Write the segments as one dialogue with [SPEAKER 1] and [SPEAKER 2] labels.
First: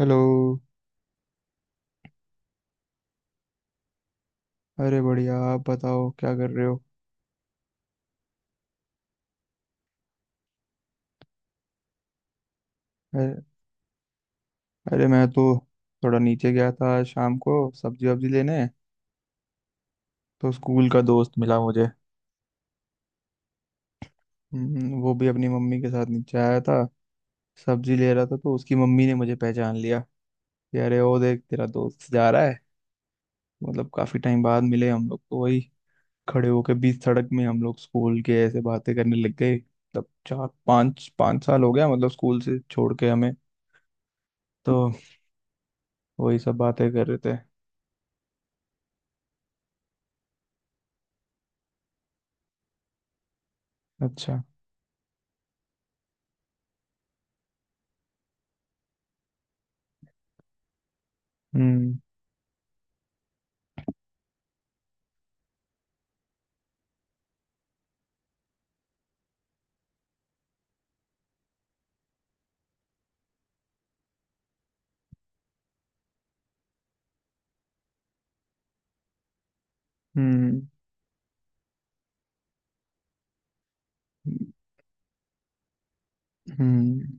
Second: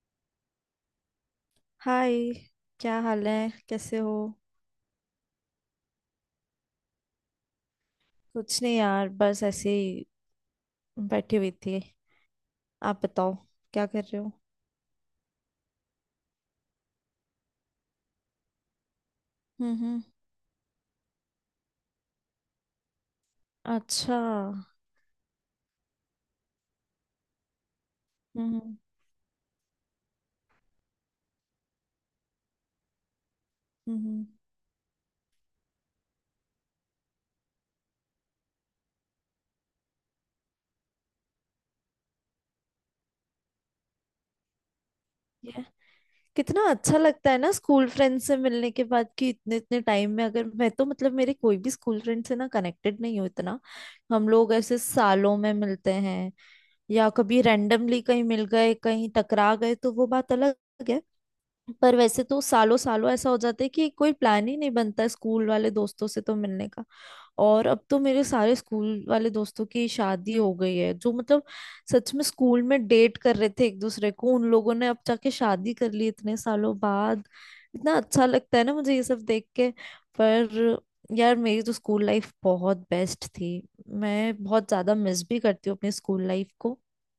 [SPEAKER 1] Hello.
[SPEAKER 2] Hi. क्या हाल है, कैसे हो?
[SPEAKER 1] अरे बढ़िया। आप बताओ क्या कर रहे हो।
[SPEAKER 2] कुछ नहीं यार, बस ऐसे ही बैठी हुई थी। आप बताओ,
[SPEAKER 1] अरे
[SPEAKER 2] क्या कर रहे हो?
[SPEAKER 1] अरे मैं तो थोड़ा नीचे गया था आज शाम को सब्जी वब्जी लेने।
[SPEAKER 2] हम्म।
[SPEAKER 1] तो स्कूल का दोस्त मिला मुझे।
[SPEAKER 2] अच्छा।
[SPEAKER 1] वो भी अपनी मम्मी के साथ नीचे आया था। सब्जी ले रहा था तो उसकी
[SPEAKER 2] हम्म।
[SPEAKER 1] मम्मी ने मुझे पहचान लिया कि अरे ओ देख तेरा दोस्त जा रहा है। मतलब काफी
[SPEAKER 2] हम्म।
[SPEAKER 1] टाइम बाद मिले हम लोग तो वही खड़े होके बीच सड़क में हम लोग स्कूल के ऐसे बातें करने लग गए। मतलब चार पाँच पाँच साल हो गया मतलब स्कूल से छोड़ के हमें। तो
[SPEAKER 2] ये
[SPEAKER 1] वही सब
[SPEAKER 2] कितना
[SPEAKER 1] बातें
[SPEAKER 2] अच्छा
[SPEAKER 1] कर रहे
[SPEAKER 2] लगता
[SPEAKER 1] थे।
[SPEAKER 2] है ना स्कूल फ्रेंड से मिलने के बाद कि इतने इतने टाइम में। अगर मैं तो, मतलब मेरे कोई भी स्कूल फ्रेंड से ना कनेक्टेड नहीं हूँ इतना। हम
[SPEAKER 1] अच्छा।
[SPEAKER 2] लोग ऐसे सालों में मिलते हैं, या कभी रैंडमली कहीं मिल गए, कहीं टकरा गए तो वो बात अलग है। पर
[SPEAKER 1] हम्म।
[SPEAKER 2] वैसे तो सालों सालों ऐसा हो जाता है कि कोई प्लान ही नहीं बनता है स्कूल वाले दोस्तों से तो मिलने का। और अब तो मेरे सारे स्कूल वाले दोस्तों की शादी हो गई है, जो मतलब सच में स्कूल में डेट कर रहे थे एक दूसरे को, उन लोगों ने अब जाके शादी कर ली इतने सालों बाद। इतना अच्छा लगता है ना मुझे ये सब देख के।
[SPEAKER 1] हम्म।
[SPEAKER 2] पर यार, मेरी तो स्कूल लाइफ बहुत बेस्ट थी। मैं बहुत ज्यादा मिस भी करती हूँ अपनी स्कूल लाइफ को,
[SPEAKER 1] हम्म।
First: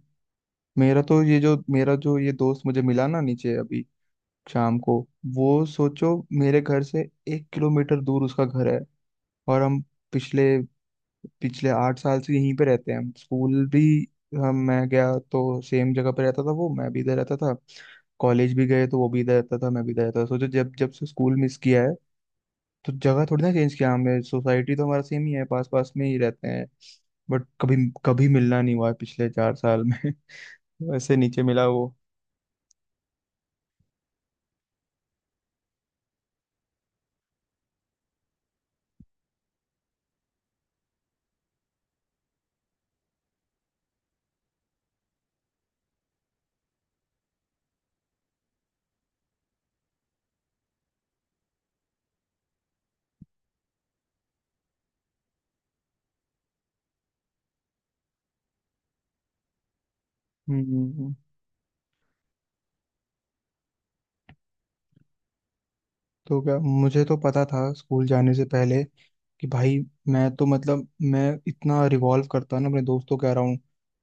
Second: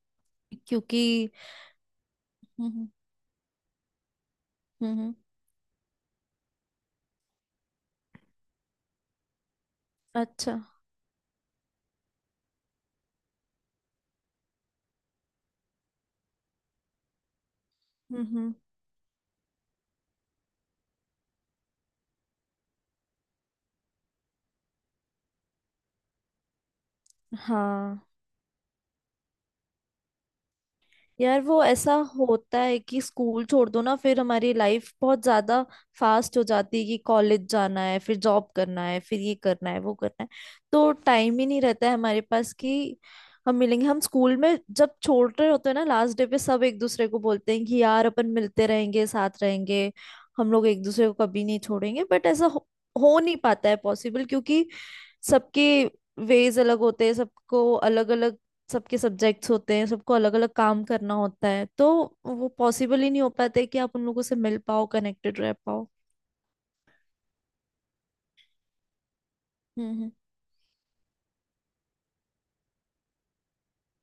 [SPEAKER 2] क्योंकि
[SPEAKER 1] मेरा तो ये जो मेरा जो ये दोस्त मुझे
[SPEAKER 2] हम्म।
[SPEAKER 1] मिला ना नीचे अभी शाम
[SPEAKER 2] हम्म।
[SPEAKER 1] को। वो सोचो मेरे घर से 1 किलोमीटर दूर उसका घर है। और हम पिछले
[SPEAKER 2] अच्छा।
[SPEAKER 1] पिछले 8 साल से यहीं पे रहते हैं। हम स्कूल भी, हम मैं गया तो सेम जगह पे रहता था वो, मैं भी इधर रहता था।
[SPEAKER 2] हम्म। हम्म।
[SPEAKER 1] कॉलेज भी गए तो वो भी इधर रहता था मैं भी इधर रहता था। सोचो जब जब से स्कूल मिस किया है तो जगह थोड़ी ना चेंज किया हमने। सोसाइटी तो हमारा सेम ही है, पास पास में ही रहते हैं। बट कभी
[SPEAKER 2] हाँ।
[SPEAKER 1] कभी मिलना नहीं हुआ है पिछले 4 साल में। वैसे
[SPEAKER 2] यार,
[SPEAKER 1] नीचे
[SPEAKER 2] वो
[SPEAKER 1] मिला
[SPEAKER 2] ऐसा
[SPEAKER 1] वो।
[SPEAKER 2] होता है कि स्कूल छोड़ दो ना, फिर हमारी लाइफ बहुत ज्यादा फास्ट हो जाती है कि कॉलेज जाना है, फिर जॉब करना है, फिर ये करना है, वो करना है। तो टाइम ही नहीं रहता है हमारे पास कि हम मिलेंगे। हम स्कूल में जब छोड़ रहे होते हैं ना लास्ट डे पे सब एक दूसरे को बोलते हैं कि यार अपन मिलते रहेंगे, साथ रहेंगे, हम लोग एक दूसरे को कभी नहीं छोड़ेंगे। बट ऐसा हो नहीं पाता है पॉसिबल, क्योंकि सबके वेज अलग होते हैं, सबको अलग अलग सबके सब्जेक्ट्स होते हैं, सबको अलग अलग
[SPEAKER 1] हम्म।
[SPEAKER 2] काम करना होता है। तो वो पॉसिबल ही नहीं हो पाता है कि आप उन लोगों से मिल पाओ, कनेक्टेड रह पाओ।
[SPEAKER 1] तो क्या मुझे तो पता था स्कूल जाने से पहले कि भाई
[SPEAKER 2] हम्म।
[SPEAKER 1] मैं तो मतलब मैं इतना रिवॉल्व करता ना अपने दोस्तों के अराउंड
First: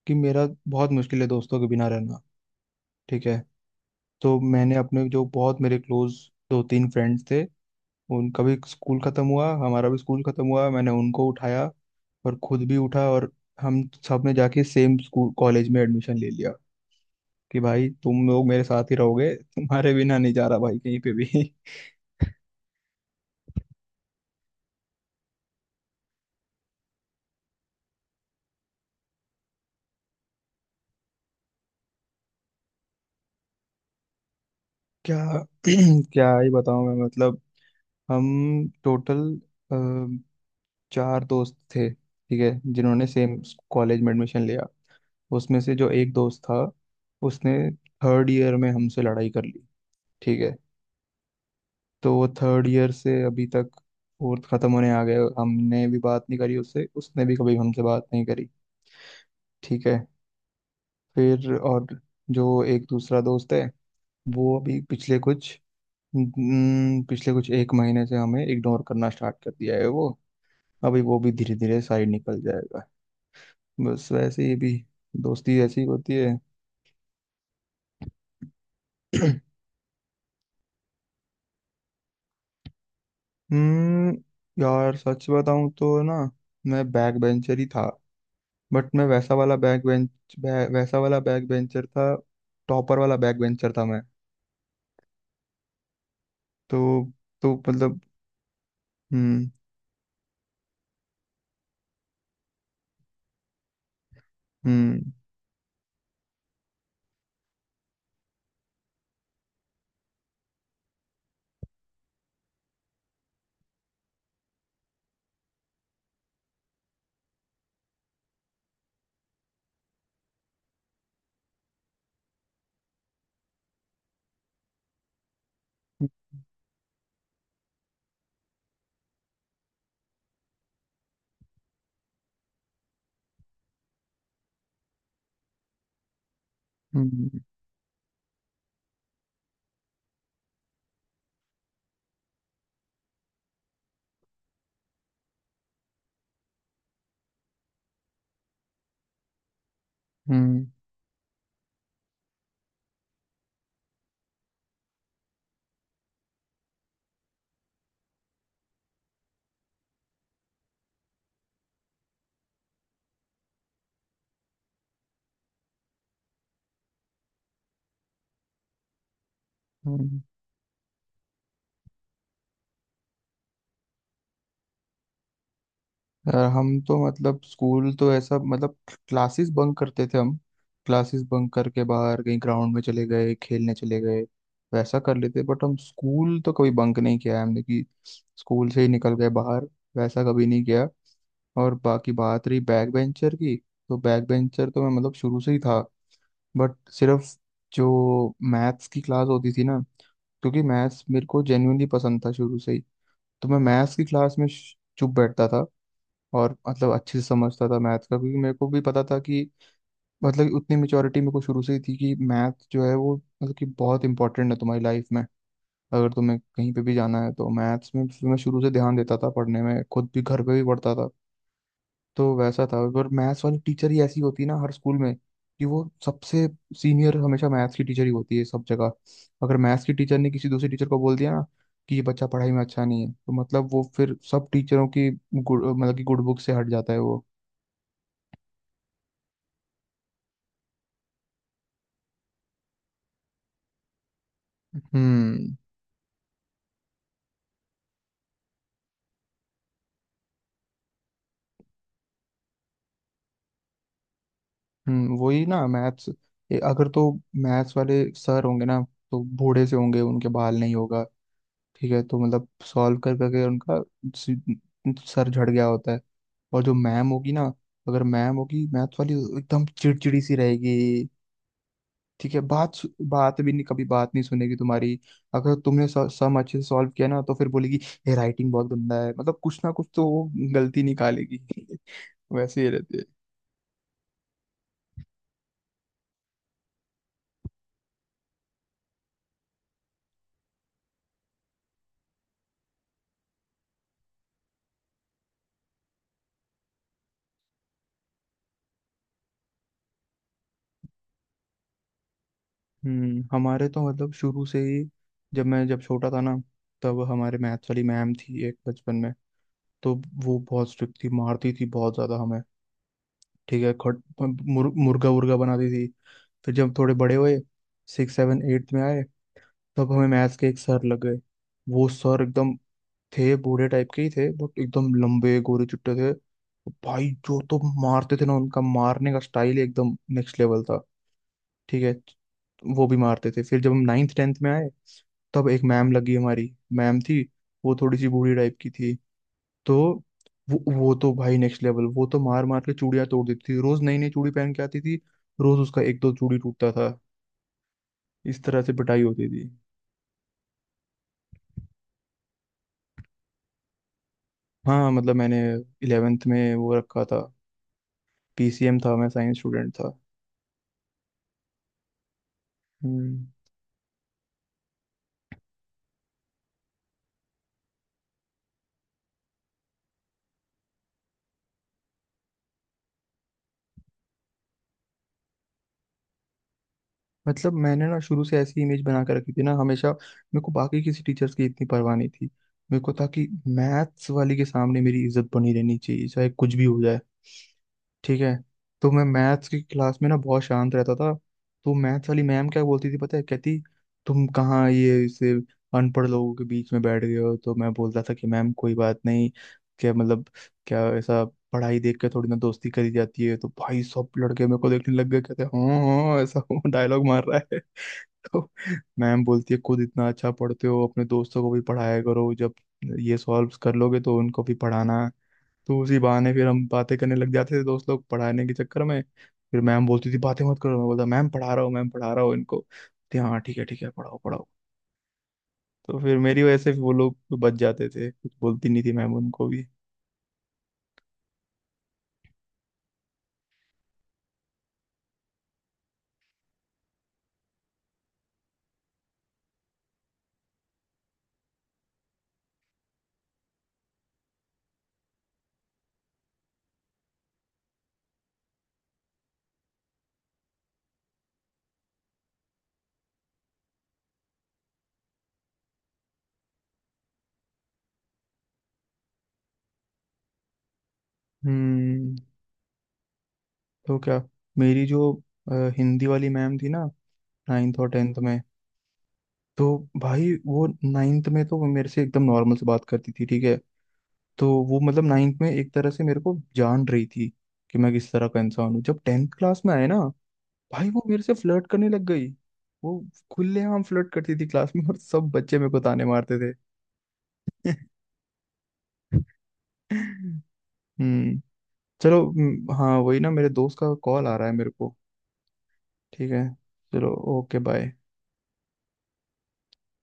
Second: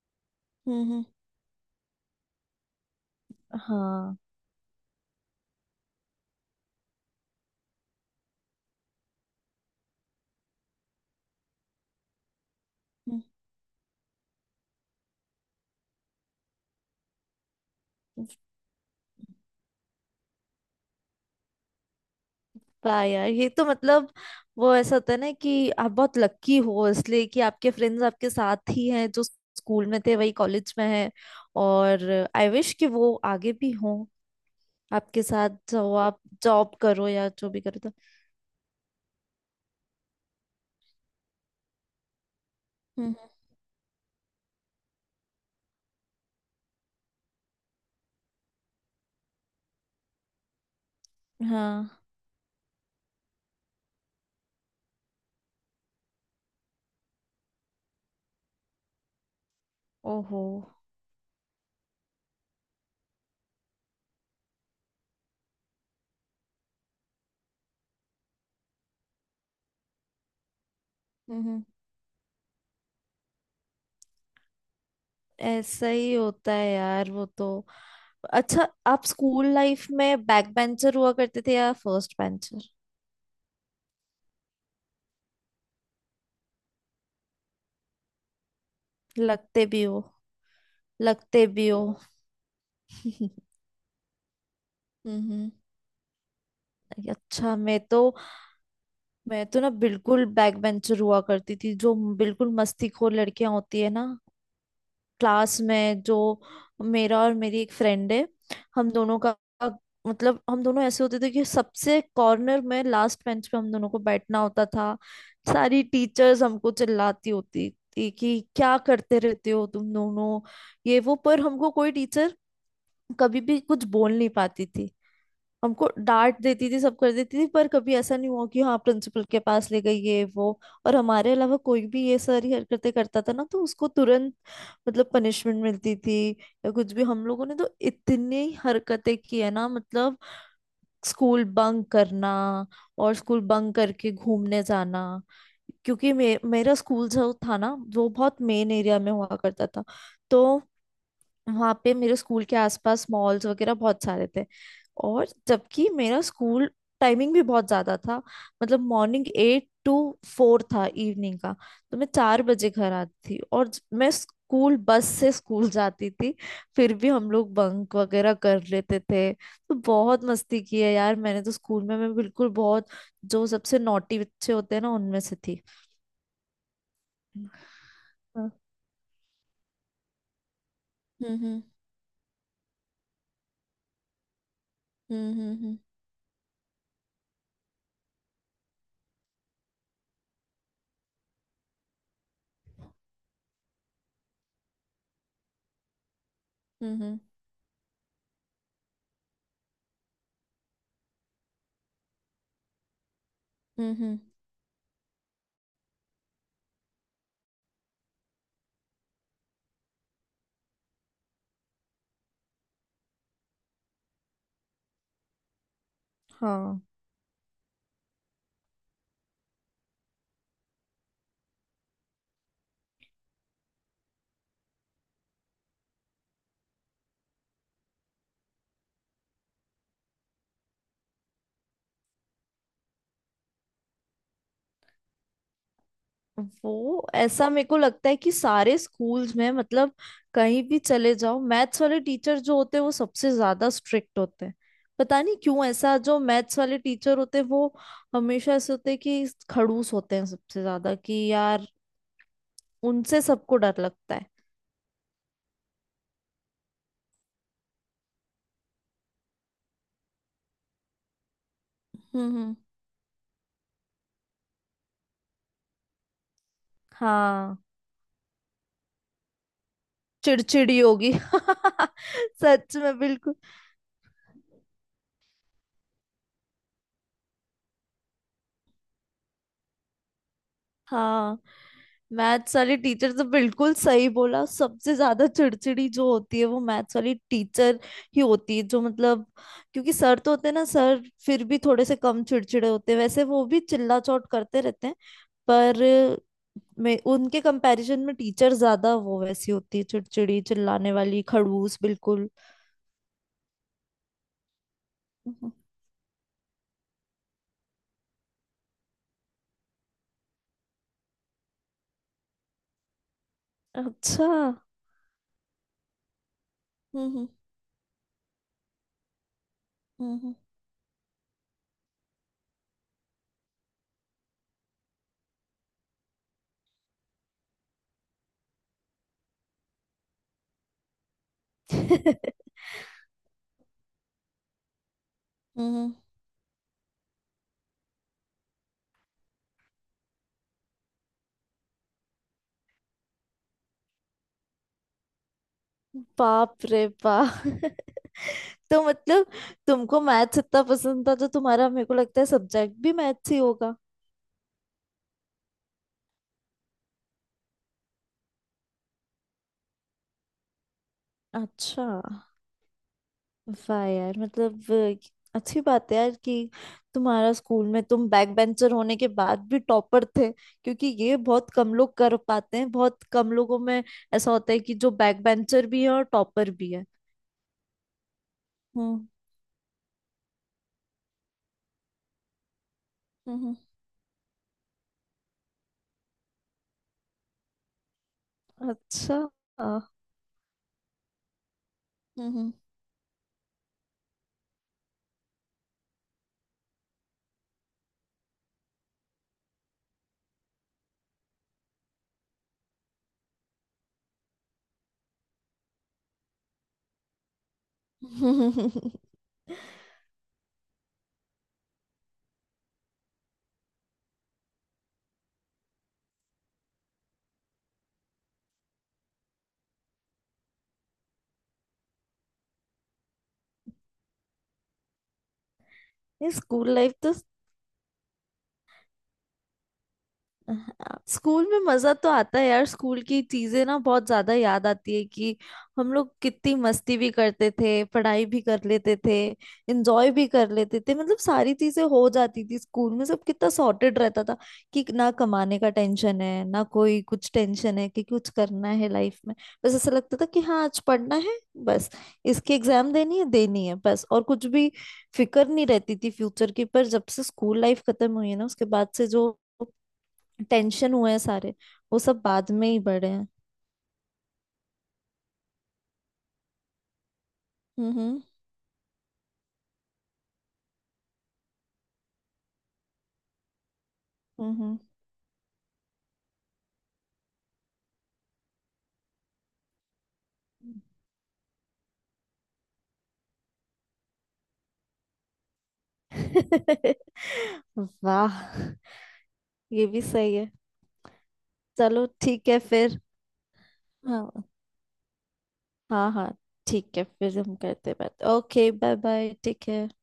[SPEAKER 1] कि मेरा
[SPEAKER 2] हम्म।
[SPEAKER 1] बहुत
[SPEAKER 2] हम्म।
[SPEAKER 1] मुश्किल है दोस्तों के बिना रहना। ठीक है।
[SPEAKER 2] हाँ।
[SPEAKER 1] तो मैंने अपने जो बहुत मेरे क्लोज दो तीन फ्रेंड्स थे, उनका भी स्कूल खत्म हुआ हमारा भी स्कूल खत्म हुआ, मैंने उनको उठाया और खुद भी उठा।
[SPEAKER 2] हम्म।
[SPEAKER 1] और हम सब ने जाके सेम स्कूल कॉलेज में एडमिशन ले लिया कि भाई तुम लोग मेरे साथ ही रहोगे, तुम्हारे बिना नहीं जा रहा भाई कहीं पे भी।
[SPEAKER 2] वाह यार, ये तो मतलब वो ऐसा होता है ना कि आप बहुत लक्की हो इसलिए कि आपके फ्रेंड्स आपके साथ ही हैं, जो स्कूल में थे वही कॉलेज में हैं। और आई विश कि वो आगे भी हों
[SPEAKER 1] क्या
[SPEAKER 2] आपके साथ, जो आप
[SPEAKER 1] क्या ही
[SPEAKER 2] जॉब
[SPEAKER 1] बताऊं मैं।
[SPEAKER 2] करो या
[SPEAKER 1] मतलब
[SPEAKER 2] जो भी करो। तो
[SPEAKER 1] हम टोटल 4 दोस्त थे, ठीक है, जिन्होंने
[SPEAKER 2] हम्म,
[SPEAKER 1] सेम कॉलेज में एडमिशन लिया। उसमें से जो एक दोस्त था उसने थर्ड ईयर में हमसे लड़ाई कर ली। ठीक है।
[SPEAKER 2] हाँ।
[SPEAKER 1] तो वो थर्ड ईयर से अभी तक, फोर्थ खत्म होने आ गए, हमने भी बात नहीं करी उससे उसने भी कभी हमसे बात नहीं करी। ठीक है।
[SPEAKER 2] ओहो।
[SPEAKER 1] फिर और जो एक दूसरा दोस्त है वो अभी पिछले कुछ, एक महीने से हमें इग्नोर करना स्टार्ट कर दिया है वो। अभी वो भी धीरे धीरे साइड निकल जाएगा। बस वैसे ही भी दोस्ती ऐसी ही
[SPEAKER 2] ऐसा ही
[SPEAKER 1] होती है।
[SPEAKER 2] होता है यार, वो तो। अच्छा, आप स्कूल लाइफ में बैक बेंचर हुआ करते थे या फर्स्ट बेंचर?
[SPEAKER 1] हम्म यार सच बताऊं तो ना, मैं बैक बेंचर ही था। बट मैं
[SPEAKER 2] लगते भी हो।
[SPEAKER 1] वैसा वाला
[SPEAKER 2] लगते
[SPEAKER 1] बैक
[SPEAKER 2] भी हो।
[SPEAKER 1] बेंचर था। टॉपर वाला बैक बेंचर था मैं।
[SPEAKER 2] हम्म।
[SPEAKER 1] तो
[SPEAKER 2] अच्छा,
[SPEAKER 1] तो मतलब।
[SPEAKER 2] मैं
[SPEAKER 1] हम्म
[SPEAKER 2] तो ना बिल्कुल बैक बेंचर हुआ करती थी, जो बिल्कुल मस्तीखोर लड़कियां होती है ना
[SPEAKER 1] हम्म।
[SPEAKER 2] क्लास में, जो। मेरा और मेरी एक फ्रेंड है, हम दोनों का, मतलब हम दोनों ऐसे होते थे कि सबसे कॉर्नर में लास्ट बेंच पे हम दोनों को बैठना होता था। सारी टीचर्स हमको चिल्लाती होती थी कि क्या करते रहते हो तुम दोनों, ये वो। पर हमको कोई टीचर कभी भी कुछ बोल नहीं पाती थी। हमको डांट देती थी, सब कर देती थी, पर कभी ऐसा नहीं हुआ कि हाँ प्रिंसिपल के पास ले गई ये वो। और हमारे अलावा कोई भी ये सारी हरकतें करता था ना, तो उसको तुरंत मतलब पनिशमेंट मिलती थी या कुछ भी। हम
[SPEAKER 1] हम्म।
[SPEAKER 2] लोगों ने तो इतनी हरकतें की है ना, मतलब स्कूल बंक करना, और स्कूल बंक करके घूमने जाना, क्योंकि मे, मेरा स्कूल जो था ना वो बहुत मेन एरिया में हुआ करता था। तो
[SPEAKER 1] हम्म,
[SPEAKER 2] वहां पे मेरे स्कूल के आसपास मॉल्स वगैरह बहुत सारे थे। और जबकि मेरा स्कूल टाइमिंग भी बहुत ज्यादा था, मतलब मॉर्निंग एट टू फोर था इवनिंग का। तो मैं चार बजे घर आती थी और ज- मैं स्कूल बस से स्कूल जाती थी। फिर भी हम लोग बंक वगैरह कर लेते थे। तो
[SPEAKER 1] हम्म।
[SPEAKER 2] बहुत मस्ती की है यार मैंने तो स्कूल में। मैं बिल्कुल बहुत जो सबसे नॉटी बच्चे होते हैं ना उनमें से थी।
[SPEAKER 1] यार हम तो मतलब स्कूल तो ऐसा,
[SPEAKER 2] हाँ।
[SPEAKER 1] मतलब क्लासेस बंक करते थे हम। क्लासेस
[SPEAKER 2] हम्म।
[SPEAKER 1] बंक
[SPEAKER 2] हम्म।
[SPEAKER 1] करके बाहर कहीं ग्राउंड में चले गए, खेलने चले गए, वैसा कर
[SPEAKER 2] हम्म।
[SPEAKER 1] लेते। बट हम
[SPEAKER 2] हम्म।
[SPEAKER 1] स्कूल तो कभी बंक नहीं किया है हमने कि स्कूल से ही निकल गए बाहर, वैसा कभी नहीं किया। और बाकी बात रही बैक बेंचर की, तो बैक बेंचर तो मैं मतलब शुरू से ही था। बट
[SPEAKER 2] हम्म। हम्म।
[SPEAKER 1] सिर्फ जो मैथ्स की क्लास होती थी ना, क्योंकि मैथ्स मेरे को जेन्युइनली पसंद था शुरू से ही, तो मैं मैथ्स
[SPEAKER 2] हम्म,
[SPEAKER 1] की
[SPEAKER 2] हम्म,
[SPEAKER 1] क्लास में चुप बैठता था। और मतलब अच्छे से समझता था मैथ्स का, क्योंकि मेरे को भी पता था कि मतलब उतनी मेच्योरिटी मेरे को शुरू से ही थी कि मैथ्स जो है वो मतलब कि बहुत इंपॉर्टेंट है तुम्हारी लाइफ में। अगर तुम्हें कहीं
[SPEAKER 2] हाँ।
[SPEAKER 1] पे भी जाना है तो मैथ्स में, फिर मैं शुरू से ध्यान देता था पढ़ने में, खुद भी घर पे भी पढ़ता था। तो वैसा था। और मैथ्स वाली टीचर ही ऐसी होती है ना हर स्कूल में कि वो सबसे सीनियर हमेशा मैथ्स की टीचर ही होती है सब जगह। अगर मैथ्स की टीचर ने किसी दूसरी टीचर को बोल दिया ना कि ये बच्चा पढ़ाई में अच्छा नहीं है, तो मतलब वो फिर सब टीचरों की गुड मतलब कि गुड बुक से हट जाता है
[SPEAKER 2] वो
[SPEAKER 1] वो।
[SPEAKER 2] ऐसा मेरे को लगता है कि सारे स्कूल्स में, मतलब कहीं भी चले जाओ, मैथ्स वाले टीचर जो होते हैं वो सबसे ज्यादा स्ट्रिक्ट होते हैं। पता नहीं
[SPEAKER 1] हम्म
[SPEAKER 2] क्यों ऐसा, जो मैथ्स वाले टीचर होते हैं वो हमेशा ऐसे होते हैं कि खड़ूस होते हैं सबसे ज्यादा कि यार उनसे सबको डर लगता है।
[SPEAKER 1] वही ना, मैथ्स, अगर तो मैथ्स वाले सर होंगे ना तो बूढ़े से होंगे, उनके बाल नहीं होगा। ठीक है, तो
[SPEAKER 2] हम्म।
[SPEAKER 1] मतलब
[SPEAKER 2] हम्म।
[SPEAKER 1] सॉल्व कर करके उनका सी- सर झड़ गया होता है। और जो मैम होगी ना,
[SPEAKER 2] हाँ,
[SPEAKER 1] अगर मैम होगी मैथ वाली, एकदम चिड़चिड़ी सी रहेगी।
[SPEAKER 2] चिड़चिड़ी होगी।
[SPEAKER 1] ठीक है,
[SPEAKER 2] सच में, बिल्कुल
[SPEAKER 1] बात भी नहीं, कभी बात नहीं सुनेगी तुम्हारी। अगर तुमने सम अच्छे से सॉल्व किया ना तो फिर बोलेगी ये राइटिंग बहुत गंदा है, मतलब कुछ ना कुछ तो वो गलती
[SPEAKER 2] हाँ।
[SPEAKER 1] निकालेगी।
[SPEAKER 2] मैथ्स
[SPEAKER 1] वैसे ही
[SPEAKER 2] वाली
[SPEAKER 1] रहते हैं।
[SPEAKER 2] टीचर तो, बिल्कुल सही बोला, सबसे ज्यादा चिड़चिड़ी जो होती है वो मैथ्स वाली टीचर ही होती है, जो मतलब क्योंकि सर तो होते हैं ना, सर फिर भी थोड़े से कम चिड़चिड़े होते हैं। वैसे वो भी चिल्ला चोट करते रहते हैं, पर मैं उनके कंपैरिजन में टीचर ज्यादा वो वैसी होती है, चिड़चिड़ी, चिल्लाने वाली, खड़ूस बिल्कुल।
[SPEAKER 1] हमारे तो मतलब शुरू से ही,
[SPEAKER 2] हम्म,
[SPEAKER 1] जब छोटा था ना, तब हमारे मैथ्स वाली मैम थी एक बचपन में। तो वो बहुत स्ट्रिक्ट थी, मारती थी बहुत ज्यादा हमें। ठीक है, खट,
[SPEAKER 2] अच्छा। हम्म।
[SPEAKER 1] मुर्गा वुर्गा बनाती थी। फिर जब थोड़े बड़े
[SPEAKER 2] हम्म।
[SPEAKER 1] हुए, सिक्स सेवन एट्थ में आए, तब हमें
[SPEAKER 2] हम्म।
[SPEAKER 1] मैथ्स के एक सर लग गए। वो सर एकदम थे बूढ़े टाइप के ही थे बट एकदम लंबे गोरे चुट्टे थे भाई। जो तो मारते थे ना, उनका मारने का स्टाइल एकदम नेक्स्ट लेवल था। ठीक है।
[SPEAKER 2] हम्म।
[SPEAKER 1] वो भी मारते थे। फिर जब हम नाइन्थ टेंथ में आए तब एक मैम
[SPEAKER 2] हम्म।
[SPEAKER 1] लगी हमारी। मैम थी, वो थोड़ी सी बूढ़ी टाइप की थी। तो वो तो भाई नेक्स्ट लेवल, वो तो मार मार के चूड़ियां तोड़ देती थी। रोज नई नई चूड़ी पहन के आती थी, रोज उसका एक दो चूड़ी
[SPEAKER 2] बाप
[SPEAKER 1] टूटता
[SPEAKER 2] रे
[SPEAKER 1] था।
[SPEAKER 2] बाप।
[SPEAKER 1] इस तरह से
[SPEAKER 2] तो
[SPEAKER 1] पिटाई
[SPEAKER 2] मतलब
[SPEAKER 1] होती थी।
[SPEAKER 2] तुमको मैथ्स इतना पसंद था तो तुम्हारा मेरे को लगता है सब्जेक्ट भी मैथ्स ही होगा।
[SPEAKER 1] हाँ मतलब मैंने इलेवेंथ में वो रखा था, पीसीएम था, मैं साइंस स्टूडेंट था।
[SPEAKER 2] अच्छा।
[SPEAKER 1] हम्म।
[SPEAKER 2] वाह यार, मतलब अ, अच्छी बात है यार, कि तुम्हारा स्कूल में तुम बैक बेंचर होने के बाद भी टॉपर थे। क्योंकि ये बहुत कम लोग कर पाते हैं, बहुत कम लोगों में ऐसा होता है कि जो बैक बेंचर भी है और टॉपर भी है।
[SPEAKER 1] मतलब मैंने ना शुरू से ऐसी इमेज बना
[SPEAKER 2] हम्म।
[SPEAKER 1] के रखी थी ना, हमेशा मेरे को बाकी किसी टीचर्स की इतनी परवाह नहीं थी। मेरे को था कि
[SPEAKER 2] हम्म।
[SPEAKER 1] मैथ्स वाली के सामने मेरी इज्जत बनी रहनी चाहिए चाहे कुछ भी हो जाए। ठीक है। तो मैं
[SPEAKER 2] अच्छा।
[SPEAKER 1] मैथ्स की
[SPEAKER 2] आ,
[SPEAKER 1] क्लास में ना बहुत शांत रहता था। तो मैथ्स वाली मैम
[SPEAKER 2] हम्म।
[SPEAKER 1] क्या बोलती थी पता है, कहती, तुम कहाँ ये इसे अनपढ़ लोगों के बीच में बैठ गए हो। तो मैं बोलता था कि मैम कोई बात नहीं, क्या मतलब क्या, ऐसा पढ़ाई देख के थोड़ी ना दोस्ती करी जाती है। तो भाई सब लड़के मेरे को देखने लग गए, कहते हाँ हाँ ऐसा डायलॉग मार रहा है। तो
[SPEAKER 2] हम्म।
[SPEAKER 1] मैम बोलती है खुद इतना अच्छा पढ़ते हो अपने दोस्तों को भी पढ़ाया करो, जब ये सॉल्व कर लोगे तो उनको भी पढ़ाना। तो उसी बहाने फिर हम बातें करने लग जाते थे, दोस्त लोग पढ़ाने के चक्कर में। फिर मैम बोलती थी बातें मत करो, मैं बोलता मैम पढ़ा रहा हूँ मैम पढ़ा रहा हूँ इनको, बोलती, हाँ ठीक है पढ़ाओ पढ़ाओ। तो फिर
[SPEAKER 2] ये
[SPEAKER 1] मेरी वजह
[SPEAKER 2] स्कूल
[SPEAKER 1] से फिर वो
[SPEAKER 2] लाइफ तो
[SPEAKER 1] लोग बच जाते थे, कुछ बोलती नहीं थी मैम उनको भी।
[SPEAKER 2] हाँ, स्कूल में मजा तो आता है यार। स्कूल की चीजें ना बहुत ज्यादा याद आती है कि हम लोग कितनी मस्ती भी करते थे, पढ़ाई भी कर लेते थे, एंजॉय भी कर लेते थे, मतलब सारी चीजें हो जाती थी स्कूल में। सब कितना सॉर्टेड रहता था कि ना कमाने का टेंशन है, ना कोई कुछ टेंशन है कि कुछ करना है लाइफ में। बस ऐसा लगता था कि हाँ आज पढ़ना है बस, इसकी एग्जाम देनी है, देनी है बस, और कुछ भी फिक्र नहीं रहती थी फ्यूचर की। पर जब से स्कूल लाइफ खत्म हुई है ना, उसके बाद से जो टेंशन हुए हैं सारे, वो
[SPEAKER 1] हम्म।
[SPEAKER 2] सब बाद में ही बढ़े हैं।
[SPEAKER 1] तो क्या, मेरी जो हिंदी वाली मैम थी ना नाइन्थ और टेंथ
[SPEAKER 2] हम्म।
[SPEAKER 1] में, तो भाई वो नाइन्थ में तो वो मेरे से एकदम नॉर्मल से बात करती थी। ठीक है। तो
[SPEAKER 2] हम्म।
[SPEAKER 1] वो मतलब नाइन्थ में एक तरह से मेरे को जान रही थी कि मैं किस तरह का इंसान हूँ। जब टेंथ क्लास में आए ना भाई वो मेरे से फ्लर्ट करने लग गई। वो खुलेआम फ्लर्ट करती थी क्लास में, और सब बच्चे मेरे को ताने मारते थे।
[SPEAKER 2] हम्म। वाह, ये भी सही है।
[SPEAKER 1] हम्म।
[SPEAKER 2] चलो
[SPEAKER 1] चलो
[SPEAKER 2] ठीक है
[SPEAKER 1] हाँ
[SPEAKER 2] फिर।
[SPEAKER 1] वही ना, मेरे दोस्त का कॉल आ
[SPEAKER 2] हाँ।
[SPEAKER 1] रहा है मेरे को।
[SPEAKER 2] हाँ
[SPEAKER 1] ठीक
[SPEAKER 2] हाँ।
[SPEAKER 1] है,
[SPEAKER 2] ठीक है,
[SPEAKER 1] चलो,
[SPEAKER 2] फिर हम
[SPEAKER 1] ओके
[SPEAKER 2] करते
[SPEAKER 1] बाय।
[SPEAKER 2] हैं बात। Okay, bye bye, take care.